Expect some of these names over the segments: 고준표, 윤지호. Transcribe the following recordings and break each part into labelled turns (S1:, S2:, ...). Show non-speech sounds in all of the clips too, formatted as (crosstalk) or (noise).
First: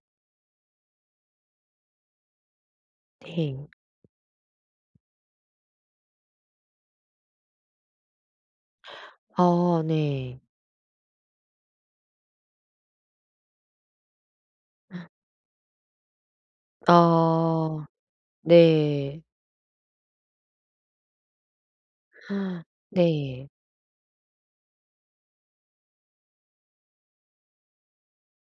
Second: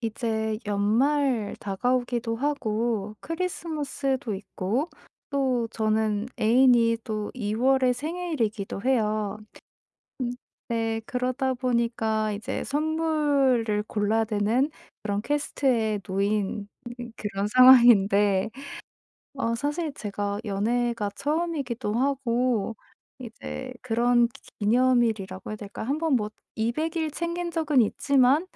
S1: 이제 연말 다가오기도 하고
S2: 네.
S1: 크리스마스도 있고 또 저는 애인이 또 2월 월에 생일이기도 해요.
S2: 아
S1: 음.
S2: 네.
S1: 네, 그러다 보니까 이제 선물을 골라야 되는 그런 퀘스트에 놓인 그런 (laughs)
S2: 아
S1: 상황인데
S2: 네.
S1: 사실 제가 연애가 처음이기도 하고
S2: 네.
S1: 이제 그런 기념일이라고 해야 될까? 한번뭐 200일 챙긴 적은 있지만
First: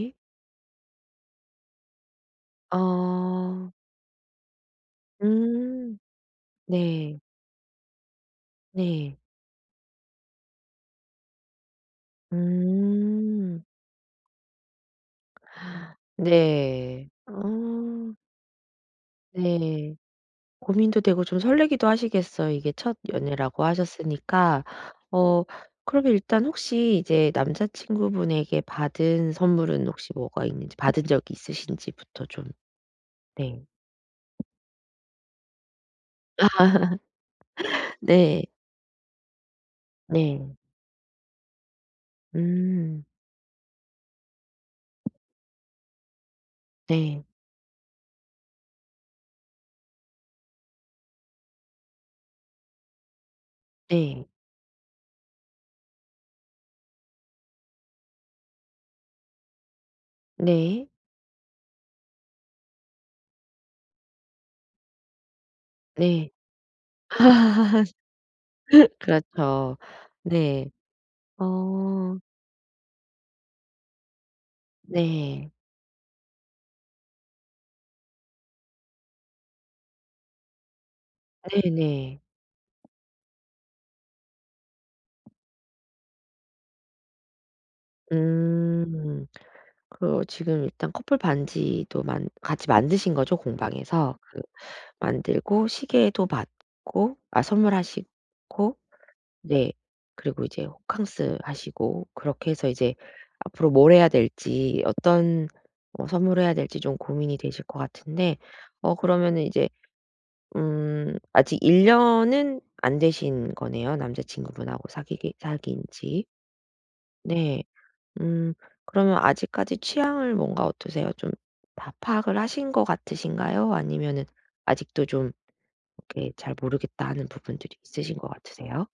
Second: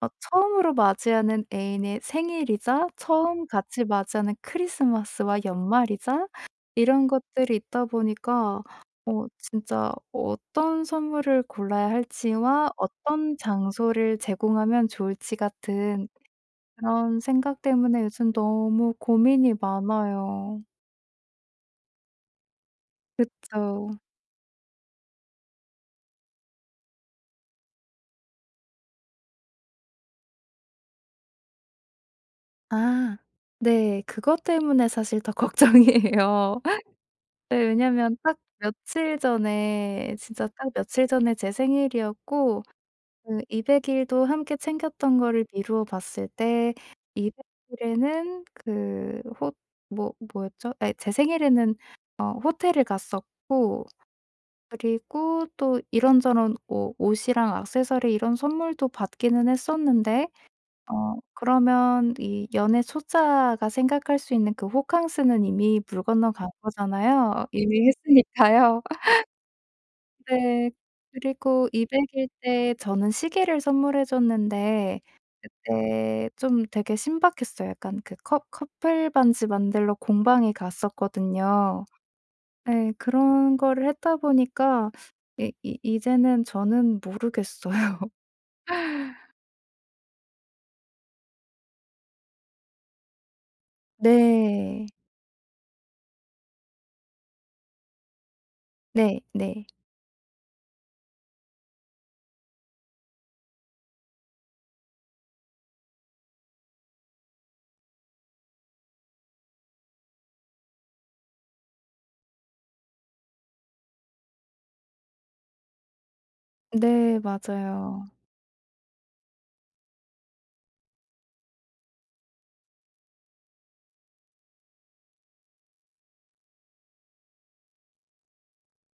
S1: 처음으로 맞이하는 애인의 생일이자 처음
S2: 아.
S1: 같이 맞이하는 크리스마스와
S2: 음.
S1: 연말이자 이런
S2: 네.
S1: 것들이 있다 보니까
S2: 네.
S1: 진짜 어떤 선물을 골라야 할지와 어떤
S2: 음.
S1: 장소를 제공하면 좋을지 같은
S2: 네.
S1: 그런 생각
S2: 아
S1: 때문에 요즘 너무 고민이
S2: 네.
S1: 많아요.
S2: 고민도 되고 좀 설레기도 하시겠어요. 이게 첫 연애라고
S1: 그쵸.
S2: 하셨으니까. 어 그러면 일단 혹시 이제 남자친구분에게 받은 선물은 혹시 뭐가 있는지 받은 적이 있으신지부터 좀.
S1: 아.
S2: 네.
S1: 네. 그것 때문에 사실 더 (laughs) 걱정이에요.
S2: (laughs)
S1: 네. 왜냐면 딱
S2: 네.
S1: 며칠 전에
S2: 네.
S1: 진짜 딱 며칠 전에 제 생일이었고
S2: 음.
S1: 그 200일 일도 함께 챙겼던 거를 미루어 봤을 때
S2: 네.
S1: 200일 일에는 그 호 뭐 뭐였죠? 예, 제 생일에는 호텔을 갔었고
S2: 네.
S1: 그리고 또 이런저런 옷, 옷이랑 액세서리 이런 선물도 받기는 했었는데
S2: 네.
S1: 그러면 이 연애 초짜가 생각할 수 있는 그 호캉스는 이미 물
S2: 네.
S1: 건너간
S2: (laughs)
S1: 거잖아요.
S2: 아.
S1: 이미 했으니까요. (laughs)
S2: 그렇죠. 네.
S1: 네. 그리고 200
S2: 어.
S1: 일 때 저는 시계를 선물해 줬는데
S2: 네.
S1: 그때 좀 되게 신박했어요. 약간 그 커 커플 반지 만들러 공방에 갔었거든요.
S2: 네네.
S1: 네. 그런 거를 했다 보니까 이 이 이제는 저는 모르겠어요. (laughs)
S2: 음. 그 지금 일단 커플 반지도 만 같이 만드신 거죠? 공방에서. 그
S1: 네.
S2: 만들고 시계도 받고 아 선물하시고.
S1: 네, 네.
S2: 네. 그리고 이제 호캉스 하시고 그렇게 해서 이제 앞으로 뭘 해야 될지 어떤 어 선물해야 될지 좀 고민이 되실 것 같은데. 어 그러면은 이제 아직 1 년은 안 되신 거네요, 남자친구분하고 사귀기 사귄 지.
S1: 네,
S2: 네.
S1: 맞아요.
S2: 음 그러면 아직까지 취향을 뭔가 어떠세요? 좀 다 파악을 하신 것 같으신가요? 아니면은 아직도 좀 이렇게 '잘 모르겠다.' 하는 부분들이 있으신 것 같으세요?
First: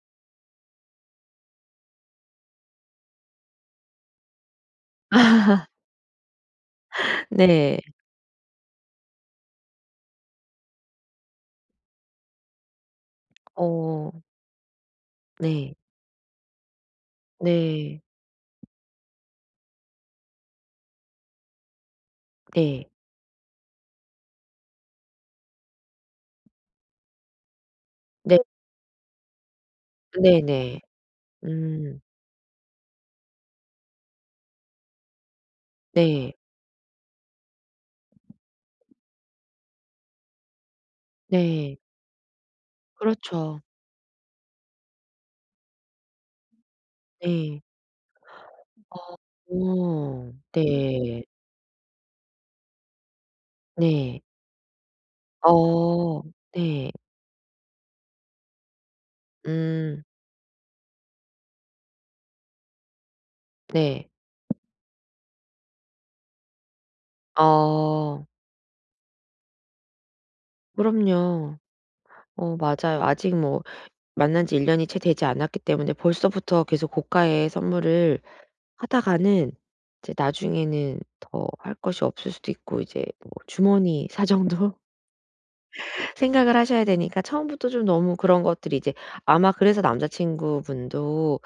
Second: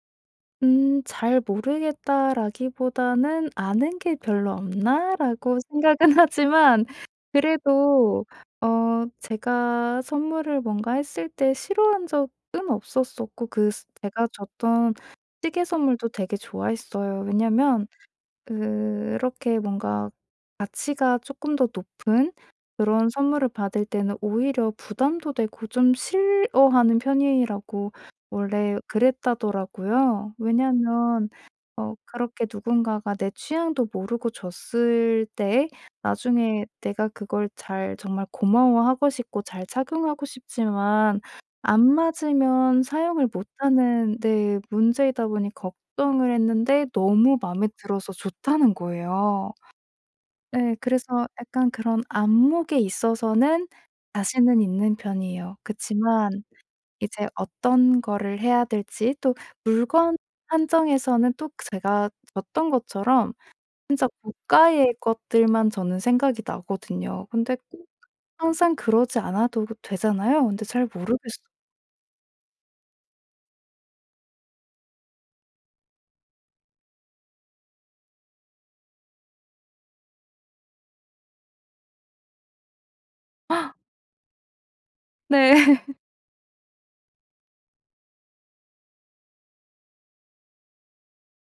S1: 음, '잘 모르겠다.'라기보다는 '아는 게 별로 없나?'라고
S2: (laughs)
S1: 생각은 (laughs) 하지만
S2: 네.
S1: 그래도 제가 선물을 뭔가 했을 때 싫어한 적은 없었었고 그 스
S2: 어.
S1: 제가 줬던 시계
S2: 네.
S1: 선물도 되게 좋아했어요. 왜냐면
S2: 네.
S1: 그렇게 뭔가 가치가 조금 더 높은
S2: 네.
S1: 그런 선물을 받을 때는 오히려 부담도 되고 좀 싫어하는 편이라고
S2: 네.
S1: 원래 그랬다더라고요.
S2: 네네.
S1: 왜냐면
S2: 음.
S1: 그렇게 누군가가 내 취향도 모르고 줬을 때
S2: 네.
S1: 나중에 내가 그걸 잘 정말 고마워하고 싶고 잘 착용하고 싶지만
S2: 네.
S1: 안 맞으면 사용을
S2: 그렇죠.
S1: 못하는 네 문제이다 보니 걱정을 했는데 너무
S2: 네.
S1: 마음에 들어서 좋다는
S2: 어.
S1: 거예요.
S2: 어.
S1: 네,
S2: 네.
S1: 그래서 약간 그런 안목에 있어서는
S2: 네.
S1: 자신은 있는 편이에요.
S2: 어.
S1: 그치만
S2: 네.
S1: 이제 어떤 거를 해야 될지 또
S2: 음.
S1: 물건 한정에서는 또 그 제가 줬던 것처럼 진짜
S2: 네.
S1: 고가의 것들만 저는 생각이 나거든요. 근데 꼭
S2: 어.
S1: 항상 그러지 않아도 되잖아요. 근데 잘 모르겠어요.
S2: 그럼요. 어 맞아요. 아직 뭐 만난 지 1 년이 채 되지 않았기 때문에 벌써부터 계속 고가의 선물을 하다가는 이제 나중에는 더 할 것이 없을 수도 있고 이제 뭐 주머니 사정도
S1: 네. (laughs)
S2: 생각을 하셔야 되니까 처음부터 좀 너무 그런 것들이 이제 아마 그래서 남자 친구분도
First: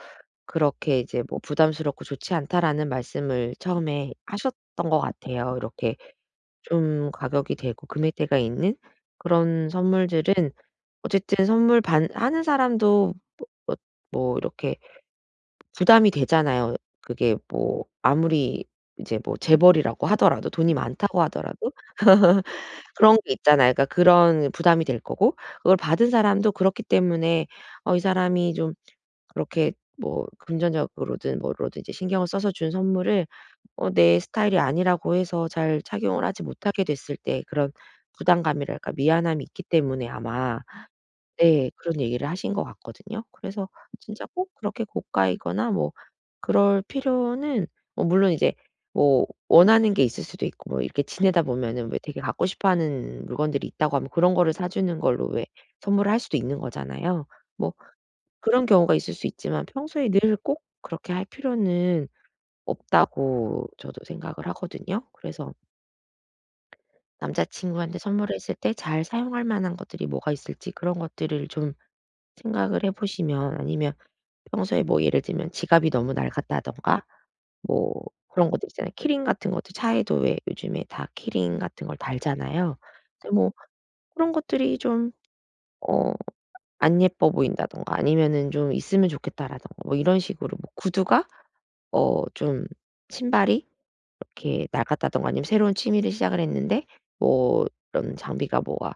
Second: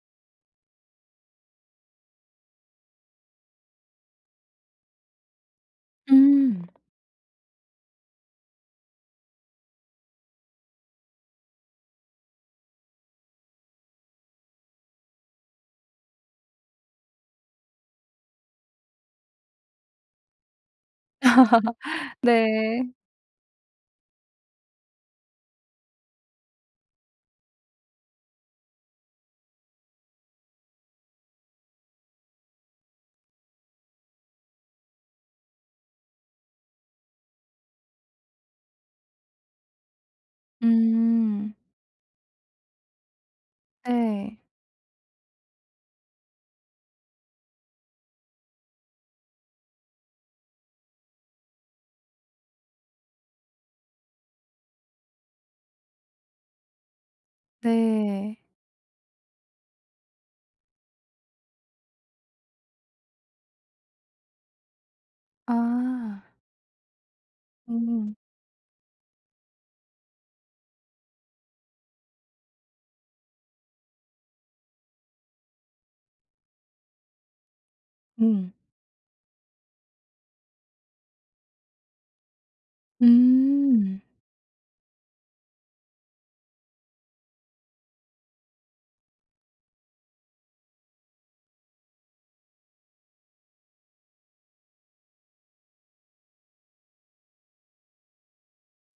S2: 그렇게 이제 뭐 "부담스럽고 좋지 않다."라는 말씀을 처음에 하셨던 것 같아요. 이렇게
S1: 음.
S2: 좀 가격이 되고 금액대가 있는 그런 선물들은 어쨌든 선물 반 하는 사람도 뭐 뭐 이렇게 부담이 되잖아요. 그게 뭐 아무리 이제 뭐 재벌이라고 하더라도 돈이 많다고 하더라도
S1: 네.
S2: 그런 게 있잖아요. 그러니까 그런 부담이 될 거고 그걸 받은 사람도 그렇기 때문에 어 이 사람이 좀 그렇게 뭐 금전적으로든 뭐로든 이제 신경을 써서 준 선물을 어 내 스타일이 아니라고 해서 잘 착용을 하지 못하게 됐을 때 그런 부담감이랄까 미안함이 있기 때문에 아마.
S1: 음.
S2: 네. 그런 얘기를 하신 것 같거든요. 그래서 진짜
S1: 네.
S2: 꼭 그렇게 고가이거나 뭐 그럴 필요는 뭐 물론 이제 뭐 원하는 게 있을 수도 있고 뭐 이렇게 지내다 보면은 왜 되게 갖고 싶어 하는 물건들이 있다고 하면 그런 거를 사 주는 걸로 왜 선물을 할 수도 있는 거잖아요. 뭐
S1: 네.
S2: 그런 경우가 있을 수 있지만 평소에 늘 꼭 그렇게 할 필요는 없다고 저도 생각을 하거든요. 그래서
S1: 아.
S2: 남자 친구한테
S1: 음.
S2: 선물했을 때 잘 사용할 만한 것들이 뭐가 있을지 그런 것들을 좀 생각을 해 보시면 아니면 평소에 뭐 예를 들면 지갑이 너무 낡았다든가 뭐 그런
S1: 음.
S2: 것들 있잖아요. 키링 같은 것도 차에도 왜 요즘에 다 키링 같은 걸 달잖아요. 근데 뭐
S1: 음.
S2: 그런 것들이 좀 어 안 예뻐 보인다든가 아니면은 '좀 있으면 좋겠다.'라든가 뭐 이런 식으로 뭐 구두가 어 좀 신발이 이렇게 낡았다든가 아니면 새로운 취미를 시작을 했는데 뭐 이런 장비가 뭐가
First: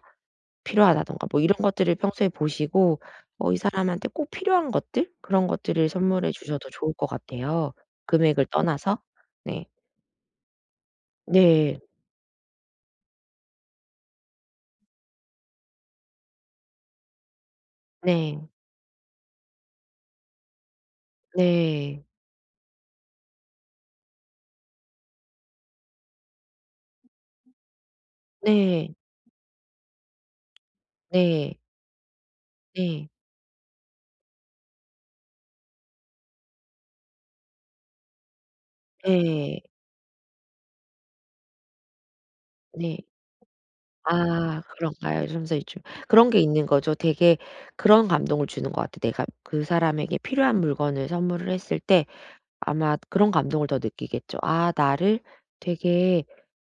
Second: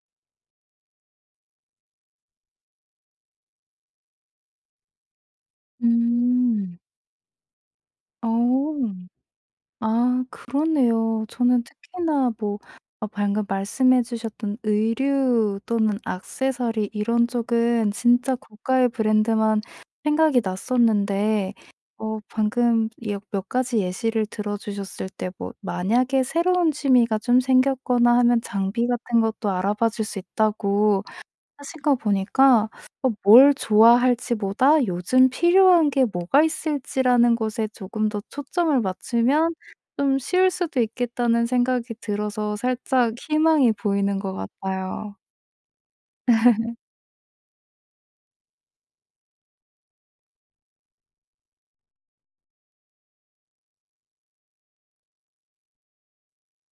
S2: 필요하다든가 뭐 이런 것들을 평소에 보시고 어 이 사람한테 꼭 필요한 것들 그런 것들을 선물해 주셔도
S1: 음.
S2: 좋을 것 같아요,
S1: 어.
S2: 금액을 떠나서. 네.
S1: 아, 그러네요. 저는
S2: 네.
S1: 특히나 뭐 아, 방금 말씀해 주셨던 의류 또는 액세서리 이런 쪽은 진짜
S2: 네.
S1: 고가의 브랜드만 생각이 났었는데
S2: 네.
S1: 어 방금 예 몇 가지 예시를 들어 주셨을 때 뭐 만약에 새로운 취미가 좀 생겼거나 하면 장비
S2: 네.
S1: 같은 것도 알아봐 줄 수 있다고
S2: 네.
S1: 하신 거 보니까
S2: 네.
S1: 뭘 좋아할지보다 요즘 필요한 게 뭐가 있을지라는 것에 조금 더 초점을 맞추면
S2: 네.
S1: 좀 쉬울 수도 있겠다는 생각이 들어서
S2: 네.
S1: 살짝 희망이 보이는 것
S2: 아
S1: 같아요.
S2: 그런가요? 섬세이출. 그런 게 있는 거죠. 되게 그런 감동을 주는 것 같아요. 내가 그 사람에게 필요한 물건을 선물을 했을 때 아마 그런 감동을 더 느끼겠죠. '아 나를 되게'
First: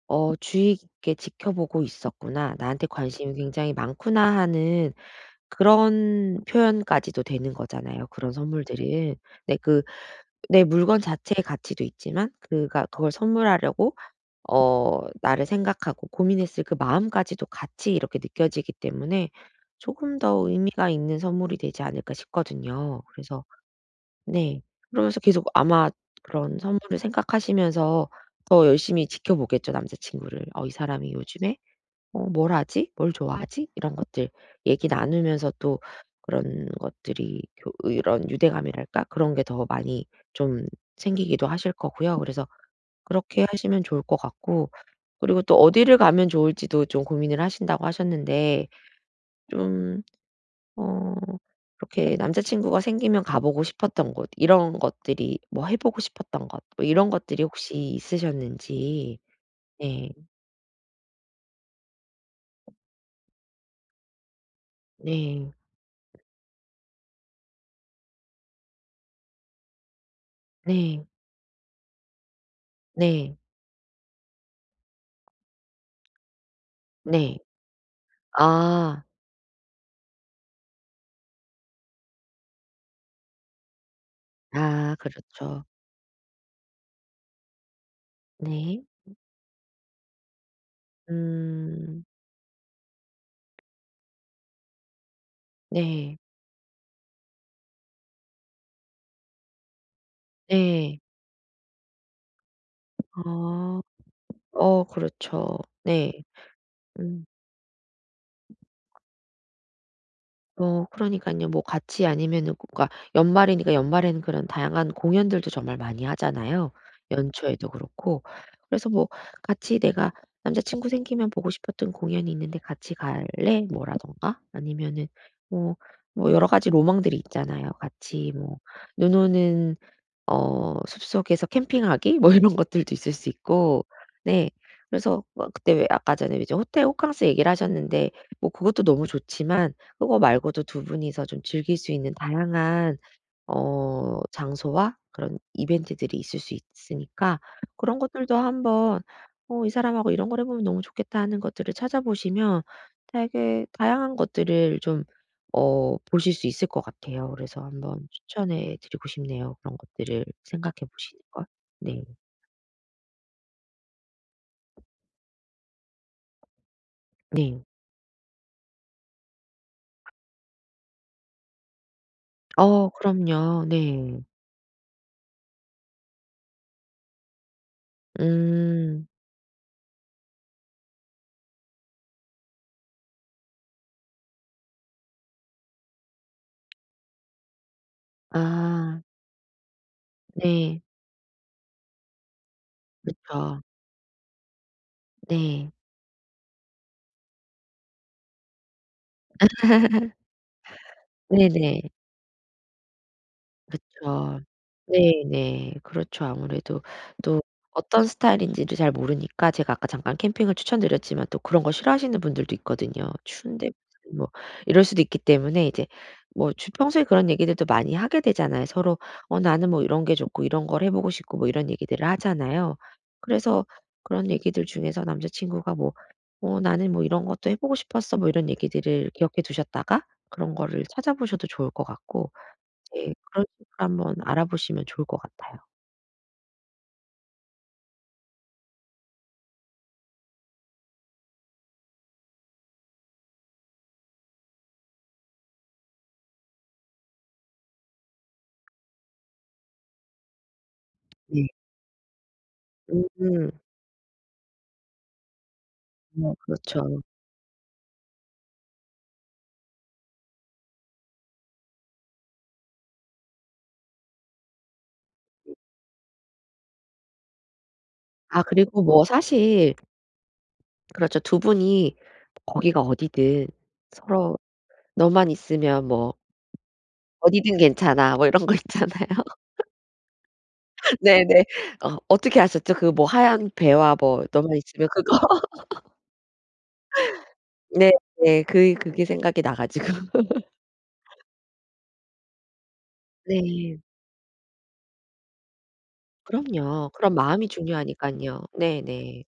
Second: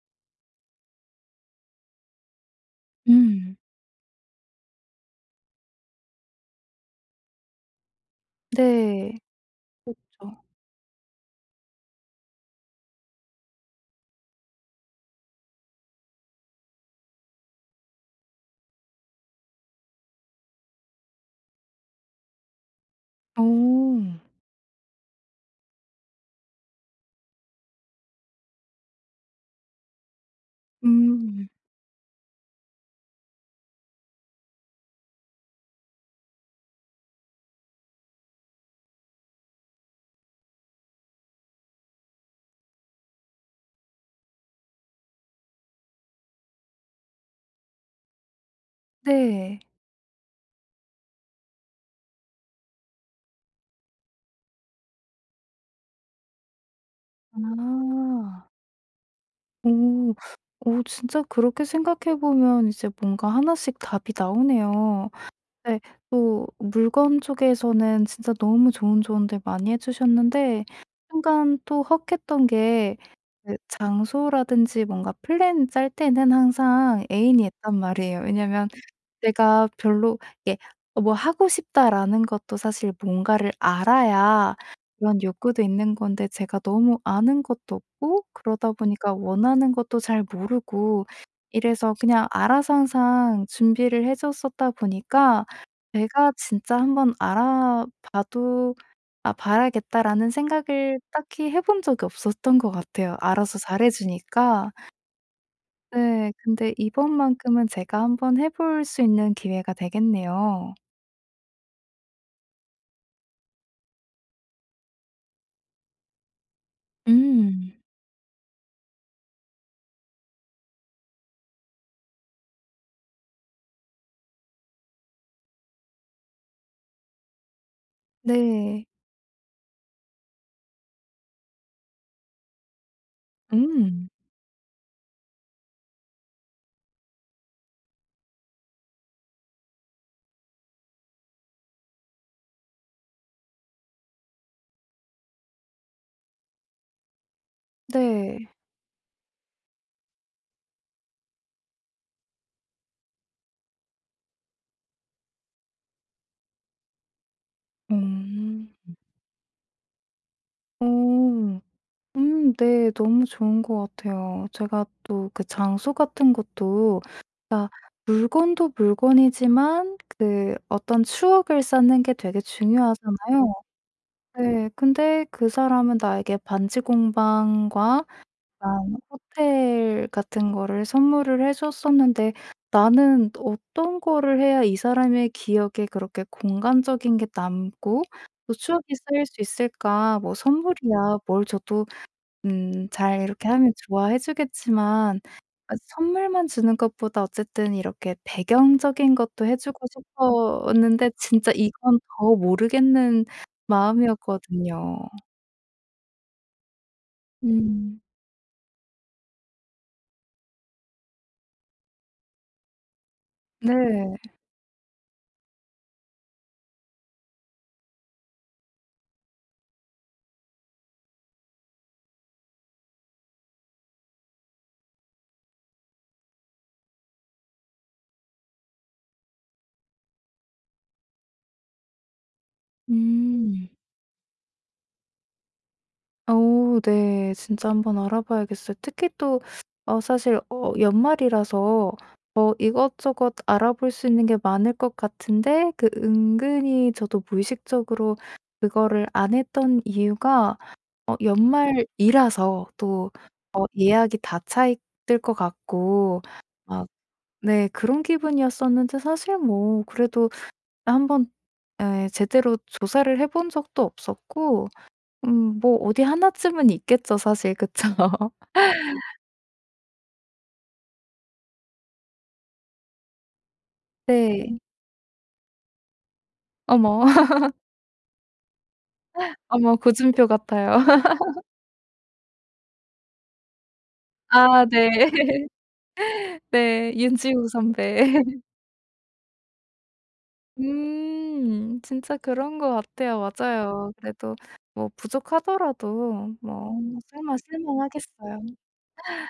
S2: 어 '주의 깊게 지켜보고 있었구나. 나한테 관심이
S1: 음.
S2: 굉장히 많구나.' 하는 그런 표현까지도 되는 거잖아요 그런 선물들은.
S1: 네.
S2: 네 그
S1: 그렇죠.
S2: 내 물건 자체의 가치도 있지만 그가 그걸 선물하려고 어 나를 생각하고 고민했을 그 마음까지도 같이 이렇게 느껴지기 때문에 조금 더 의미가 있는 선물이 되지 않을까 싶거든요. 그래서.
S1: 오.
S2: 네. 그러면서 계속 아마 그런 선물을 생각하시면서 더 열심히 지켜보겠죠 남자친구를. '어 이 사람이
S1: 음.
S2: 요즘에 어 뭘 하지? 뭘 좋아하지?' 이런 것들 얘기 나누면서 또 그런 것들이 교 이런 유대감이랄까? 그런 게 더 많이 좀 생기기도 하실 거고요. 그래서 그렇게 하시면 좋을 것 같고 그리고 또 어디를 가면 좋을지도 좀 고민을 하신다고 하셨는데
S1: 네.
S2: 좀 어 이렇게 남자친구가 생기면 가보고 싶었던 곳 이런 것들이 뭐 해 보고 싶었던 것 뭐 이런 것들이 혹시
S1: 아.
S2: 있으셨는지. 네.
S1: 오. 오, 진짜 그렇게 생각해 보면 이제 뭔가 하나씩 답이 나오네요.
S2: 네.
S1: 네. 또 물건 쪽에서는 진짜 너무 좋은 조언들 많이 해 주셨는데
S2: 네.
S1: 순간 또 헉했던 게
S2: 네.
S1: 그 장소라든지 뭔가 플랜 짤 때는 항상
S2: 네.
S1: 애인이 있단 말이에요. 왜냐면
S2: 아.
S1: 내가 별로 이게 어 뭐 하고 싶다라는 것도 사실 뭔가를 알아야
S2: 아
S1: 그런 욕구도
S2: 그렇죠.
S1: 있는 건데 제가 너무 아는 것도 없고 그러다
S2: 네.
S1: 보니까 원하는 것도 잘 모르고 이래서
S2: 음.
S1: 그냥 알아서 항상 준비를 해 줬었다 보니까
S2: 네.
S1: 제가 진짜 한번 알아봐도 '아 봐야겠다.'라는 생각을
S2: 네.
S1: 딱히 해본 적이 없었던 것 같아요, 알아서
S2: 아.
S1: 잘해 주니까.
S2: 어 그렇죠. 네.
S1: 네. 근데
S2: 음.
S1: 이번만큼은 제가 한번 해볼 수 있는 기회가 되겠네요.
S2: 어 그러니까요 뭐 같이 아니면은 꼭 그러니까 연말이니까 연말에는 그런 다양한 공연들도 정말 많이 하잖아요, 연초에도
S1: 음.
S2: 그렇고. 그래서 뭐 같이 내가 남자친구 생기면 보고 싶었던 공연이 있는데 "같이 갈래?" 뭐라던가 아니면은 뭐 뭐 여러 가지 로망들이 있잖아요. 같이 뭐
S1: 네.
S2: 눈 오는 어 숲속에서 캠핑하기 뭐 이런 것들도 있을 수 있고.
S1: 음.
S2: 네. 그래서 뭐 그때 왜 아까 전에 이제 호텔 호캉스 얘기를 하셨는데 뭐 그것도 너무 좋지만 그거 말고도 두 분이서 좀 즐길 수 있는 다양한 어 장소와 그런 이벤트들이 있을 수 있으니까 그런 것들도
S1: 네.
S2: 한번 '어 이 사람하고 이런 걸 해 보면 너무 좋겠다.' 하는 것들을 찾아보시면 되게 다양한 것들을 좀 어 보실 수 있을 것 같아요. 그래서 한번
S1: 음.
S2: 추천해 드리고 싶네요. 그런 것들을 생각해
S1: 어.
S2: 보시는 걸. 네.
S1: 음, 네. 너무 좋은 것 같아요. 제가 또 그 장소 같은 것도
S2: 네.
S1: 그러니까 물건도 물건이지만 그 어떤 추억을 쌓는 게 되게
S2: 어
S1: 중요하잖아요.
S2: 그럼요. 네.
S1: 네. 근데 그 사람은 나에게 반지 공방과 약간
S2: 음.
S1: 호텔 같은 거를 선물을 해 줬었는데 나는 어떤 거를 해야 이 사람의 기억에 그렇게 공간적인 게 남고 또 추억이
S2: 아.
S1: 쌓일 수 있을까? 뭐
S2: 네.
S1: 선물이야 뭘 줘도
S2: 그
S1: 잘 이렇게
S2: 죠
S1: 하면 좋아해 주겠지만
S2: 네.
S1: 아 선물만 주는 것보다 어쨌든 이렇게 배경적인 것도 해 주고
S2: (laughs)
S1: 싶었는데 진짜
S2: 네네.
S1: 이건 더 모르겠는
S2: 그쵸.
S1: 마음이었거든요.
S2: 네네. 그렇죠. 아무래도 또
S1: 음.
S2: 어떤 스타일인지를 잘 모르니까 제가 아까 잠깐 캠핑을 추천드렸지만 또 그런 거 싫어하시는 분들도 있거든요. 추운데
S1: 네.
S2: 무슨 뭐 이럴 수도 있기 때문에 이제 뭐 주 평소에 그런 얘기들도 많이 하게 되잖아요. 서로 "어 나는 뭐 이런 게 좋고 이런 걸 해 보고 싶고." 뭐 이런 얘기들을 하잖아요. 그래서 그런 얘기들 중에서 남자 친구가 뭐 "어 나는 뭐 이런 것도 해 보고 싶었어." 뭐 이런 얘기들을 기억해 두셨다가 그런 거를 찾아보셔도 좋을 것 같고. 네. 그런
S1: 음.
S2: 식으로 한번 알아보시면 좋을 것 같아요.
S1: 오, 네. 진짜 한번 알아봐야겠어요. 특히 또 어 사실 어 연말이라서 이것저것 알아볼 수 있는 게 많을 것 같은데 그 은근히 저도 무의식적으로 그거를 안 했던 이유가 어
S2: 네.
S1: 연말이라서 또
S2: 음.
S1: 예약이 다 차 있을 것 같고
S2: 뭐
S1: 아,
S2: 그렇죠.
S1: 네 그런 기분이었었는데 사실 뭐 그래도 한번 에, 제대로 조사를 해본 적도 없었고 뭐 어디 하나쯤은 있겠죠, 사실. 그쵸? (laughs)
S2: 아 그리고 뭐 사실 그렇죠. 두 분이 거기가 어디든 서로
S1: 네.
S2: "너만 있으면 뭐
S1: 어머,
S2: 어디든 괜찮아." 뭐 이런 거 있잖아요.
S1: 어머, 고준표 같아요.
S2: (laughs)
S1: (laughs)
S2: 네네. 어 어떻게 아셨죠? 그 뭐 하얀 배와 뭐 너만
S1: 아,
S2: 있으면 그거.
S1: 네.
S2: (laughs)
S1: 네. 윤지호 선배.
S2: 네네.
S1: (laughs)
S2: 그 그게 생각이 나 가지고. (laughs)
S1: 진짜 그런 것 같아요.
S2: 네.
S1: 맞아요. 그래도 뭐 부족하더라도 뭐
S2: 그럼요. 그런
S1: 설마
S2: 마음이
S1: 실망하겠어요.
S2: 중요하니깐요. 네네.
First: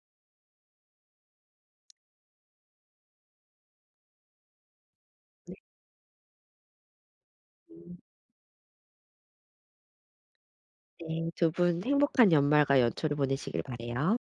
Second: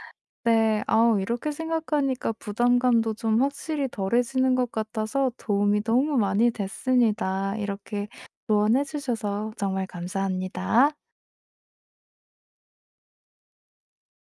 S1: 네. 아우, 이렇게 생각하니까 부담감도 좀 확실히 덜해지는 것 같아서 도움이 너무 많이 됐습니다.
S2: 음.
S1: 이렇게 조언해 주셔서 정말 감사합니다.
S2: 네. 두 분 행복한 연말과 연초를 보내시길 바라요.